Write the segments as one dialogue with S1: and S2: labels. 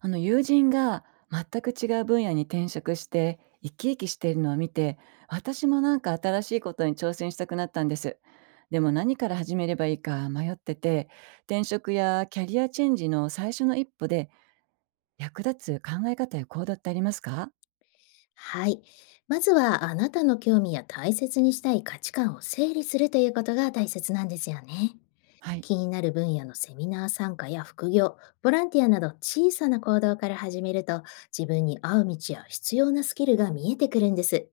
S1: あの友人が全く違う分野に転職して生き生きしているのを見て、私もなんか新しいことに挑戦したくなったんです。でも何から始めればいいか迷ってて、転職やキャリアチェンジの最初の一歩で役立つ考え方や行動ってありますか？
S2: はい。まずはあなたの興味や大切にしたい価値観を整理するということが大切なんですよね。
S1: はい。
S2: 気になる分野のセミナー参加や副業、ボランティアなど小さな行動から始めると、自分に合う道や必要なスキルが見えてくるんです。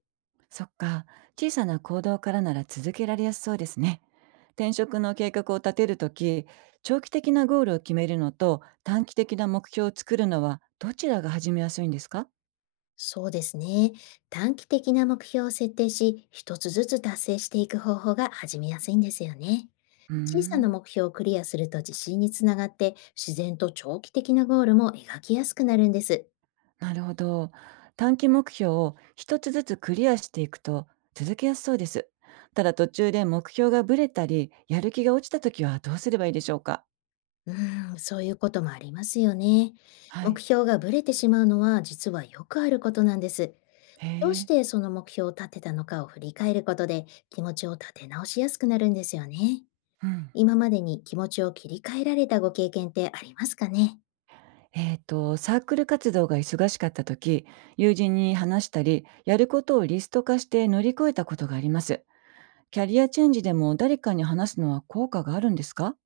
S1: そっか、小さな行動からなら続けられやすそうですね。転職の計画を立てるとき、長期的なゴールを決めるのと短期的な目標を作るのはどちらが始めやすいんですか？
S2: そうですね。短期的な目標を設定し、一つずつ達成していく方法が始めやすいんですよね。
S1: うー
S2: 小さな
S1: ん、
S2: 目標をクリアすると自信につながって、自然と長期的なゴールも描きやすくなるんです。
S1: なるほど。短期目標を一つずつクリアしていくと続けやすそうです。ただ途中で目標がぶれたり、やる気が落ちた時はどうすればいいでしょうか？
S2: そういうこともありますよね。
S1: は
S2: 目
S1: い。
S2: 標がぶれてしまうのは実はよくあることなんです。
S1: へ
S2: どうし
S1: え。
S2: てその目標を立てたのかを振り返ることで、気持ちを立て直しやすくなるんですよね。
S1: うん。
S2: 今までに気持ちを切り替えられたご経験ってありますかね？
S1: サークル活動が忙しかった時、友人に話したり、やることをリスト化して乗り越えたことがあります。キャリアチェンジでも誰かに話すのは効果があるんですか？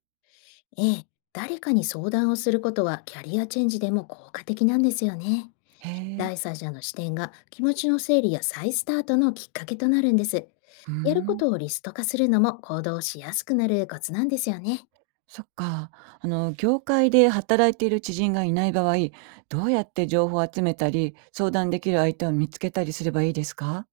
S2: ええ、誰かに相談をすることはキャリアチェンジでも効果的なんですよね。
S1: へえ。
S2: 第三者の視点が気持ちの整理や再スタートのきっかけとなるんです。
S1: うー
S2: やるこ
S1: ん。
S2: とをリスト化するのも行動しやすくなるコツなんですよね。
S1: そっか。業界で働いている知人がいない場合、どうやって情報を集めたり、相談できる相手を見つけたりすればいいですか？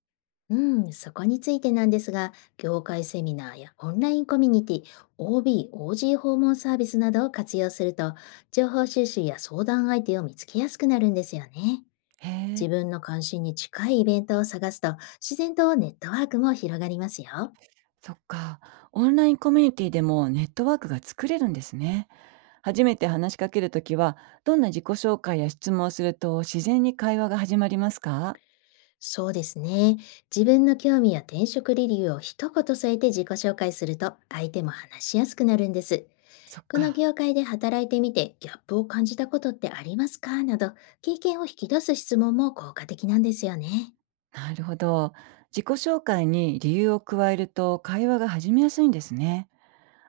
S2: うん、そこについてなんですが、業界セミナーやオンラインコミュニティ、OB、OG 訪問サービスなどを活用すると、情報収集や相談相手を見つけやすくなるんですよね。
S1: へえ、
S2: 自分の関心に近いイベントを探すと、自然とネットワークも広がりますよ。
S1: そっか。オンラインコミュニティでもネットワークが作れるんですね。初めて話しかけるときは、どんな自己紹介や質問をすると自然に会話が始まりますか？
S2: そうですね。自分の興味や転職理由を一言添えて自己紹介すると、相手も話しやすくなるんです。
S1: そっ
S2: この
S1: か。
S2: 業界で働いてみてギャップを感じたことってありますかなど、経験を引き出す質問も効果的なんですよね。
S1: なるほど。自己紹介に理由を加えると会話が始めやすいんですね。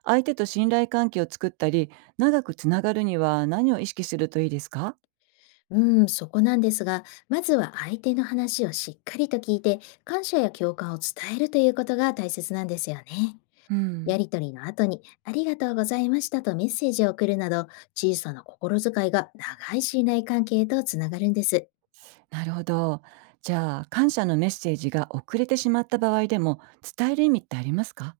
S1: 相手と信頼関係を作ったり、長くつながるには何を意識するといいですか？
S2: うん、そこなんですが、まずは相手の話をしっかりと聞いて、感謝や共感を伝えるということが大切なんですよね。
S1: う
S2: や
S1: ん、
S2: りとりの後に、ありがとうございましたとメッセージを送るなど、小さな心遣いが長い信頼関係とつながるんです。
S1: なるほど。じゃあ、感謝のメッセージが遅れてしまった場合でも、伝える意味ってありますか？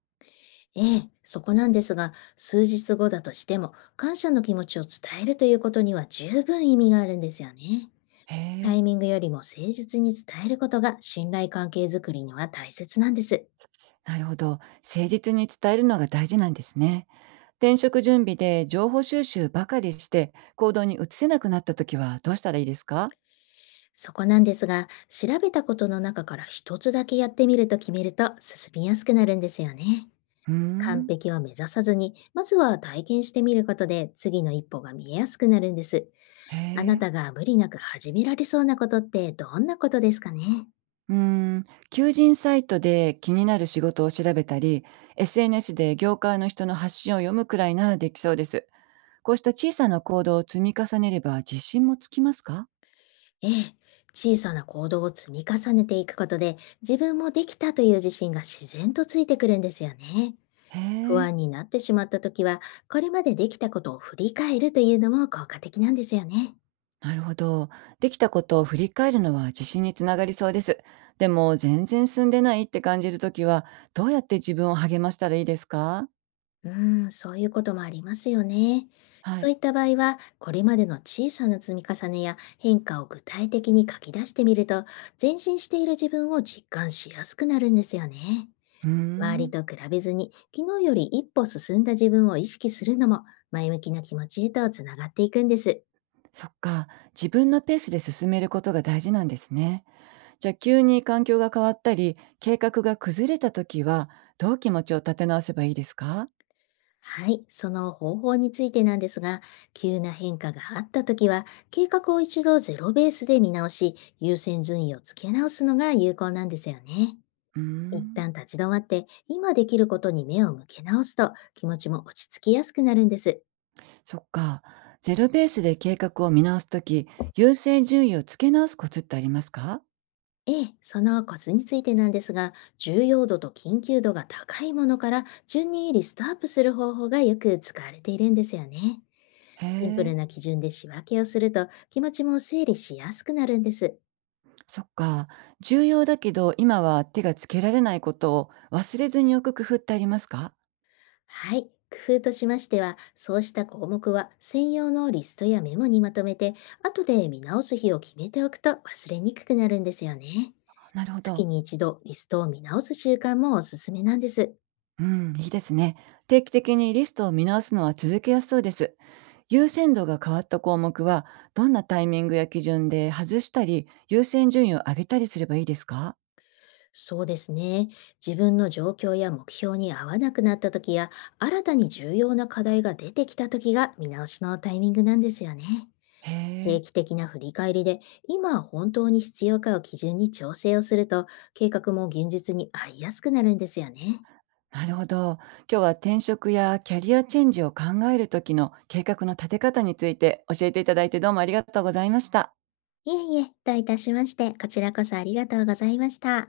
S2: ええ、そこなんですが、数日後だとしても、感謝の気持ちを伝えるということには十分意味があるんですよね。
S1: へ
S2: タ
S1: え。
S2: イミングよりも誠実に伝えることが信頼関係づくりには大切なんです。
S1: なるほど。誠実に伝えるのが大事なんですね。転職準備で情報収集ばかりして、行動に移せなくなった時はどうしたらいいですか？
S2: そこなんですが、調べたことの中から一つだけやってみると決めると進みやすくなるんですよね。
S1: うー
S2: 完
S1: ん。
S2: 璧を目指さずに、まずは体験してみることで次の一歩が見えやすくなるんです。
S1: へ
S2: あな
S1: え。
S2: たが無理なく始められそうなことってどんなことですかね？
S1: うーん、求人サイトで気になる仕事を調べたり、SNS で業界の人の発信を読むくらいならできそうです。こうした小さな行動を積み重ねれば自信もつきますか？
S2: ええ、小さな行動を積み重ねていくことで、自分もできたという自信が自然とついてくるんですよね。
S1: へ
S2: 不
S1: え、
S2: 安になってしまった時は、これまでできたことを振り返るというのも効果的なんですよね。
S1: なるほど。できたことを振り返るのは自信につながりそうです。でも、全然進んでないって感じるときは、どうやって自分を励ましたらいいですか？
S2: うん、そういうこともありますよね。
S1: は
S2: そう
S1: い。
S2: いった場合は、これまでの小さな積み重ねや変化を具体的に書き出してみると、前進している自分を実感しやすくなるんですよね。
S1: うー
S2: 周り
S1: ん、
S2: と比べずに、昨日より一歩進んだ自分を意識するのも、前向きな気持ちへとつながっていくんです。
S1: そっか。自分のペースで進めることが大事なんですね。じゃあ急に環境が変わったり計画が崩れた時は、どう気持ちを立て直せばいいですか？
S2: はい、その方法についてなんですが、急な変化があったときは、計画を一度ゼロベースで見直し、優先順位をつけ直すのが有効なんですよね。
S1: うー
S2: 一
S1: ん。
S2: 旦立ち止まって、今できることに目を向け直すと、気持ちも落ち着きやすくなるんです。
S1: そっか。ゼロベースで計画を見直す時、優先順位をつけ直すコツってありますか？
S2: ええ、そのコツについてなんですが、重要度と緊急度が高いものから順にリストアップする方法がよく使われているんですよね。
S1: へ
S2: シンプル
S1: え。
S2: な基準で仕分けをすると気持ちも整理しやすくなるんです。
S1: そっか。重要だけど今は手がつけられないことを忘れずに置く工夫ってありますか？
S2: はい。工夫としましては、そうした項目は専用のリストやメモにまとめて、後で見直す日を決めておくと忘れにくくなるんですよね。
S1: なるほ
S2: 月
S1: ど。
S2: に一度リストを見直す習慣もおすすめなんです。
S1: うん、いいですね。定期的にリストを見直すのは続けやすそうです。優先度が変わった項目は、どんなタイミングや基準で外したり、優先順位を上げたりすればいいですか？
S2: そうですね。自分の状況や目標に合わなくなった時や、新たに重要な課題が出てきた時が見直しのタイミングなんですよね。
S1: へ
S2: 定
S1: え、
S2: 期的な振り返りで、今本当に必要かを基準に調整をすると、計画も現実に合いやすくなるんですよね。
S1: なるほど。今日は転職やキャリアチェンジを考える時の計画の立て方について教えていただいて、どうもありがとうございました。
S2: いえいえ、どういたしまして、こちらこそありがとうございました。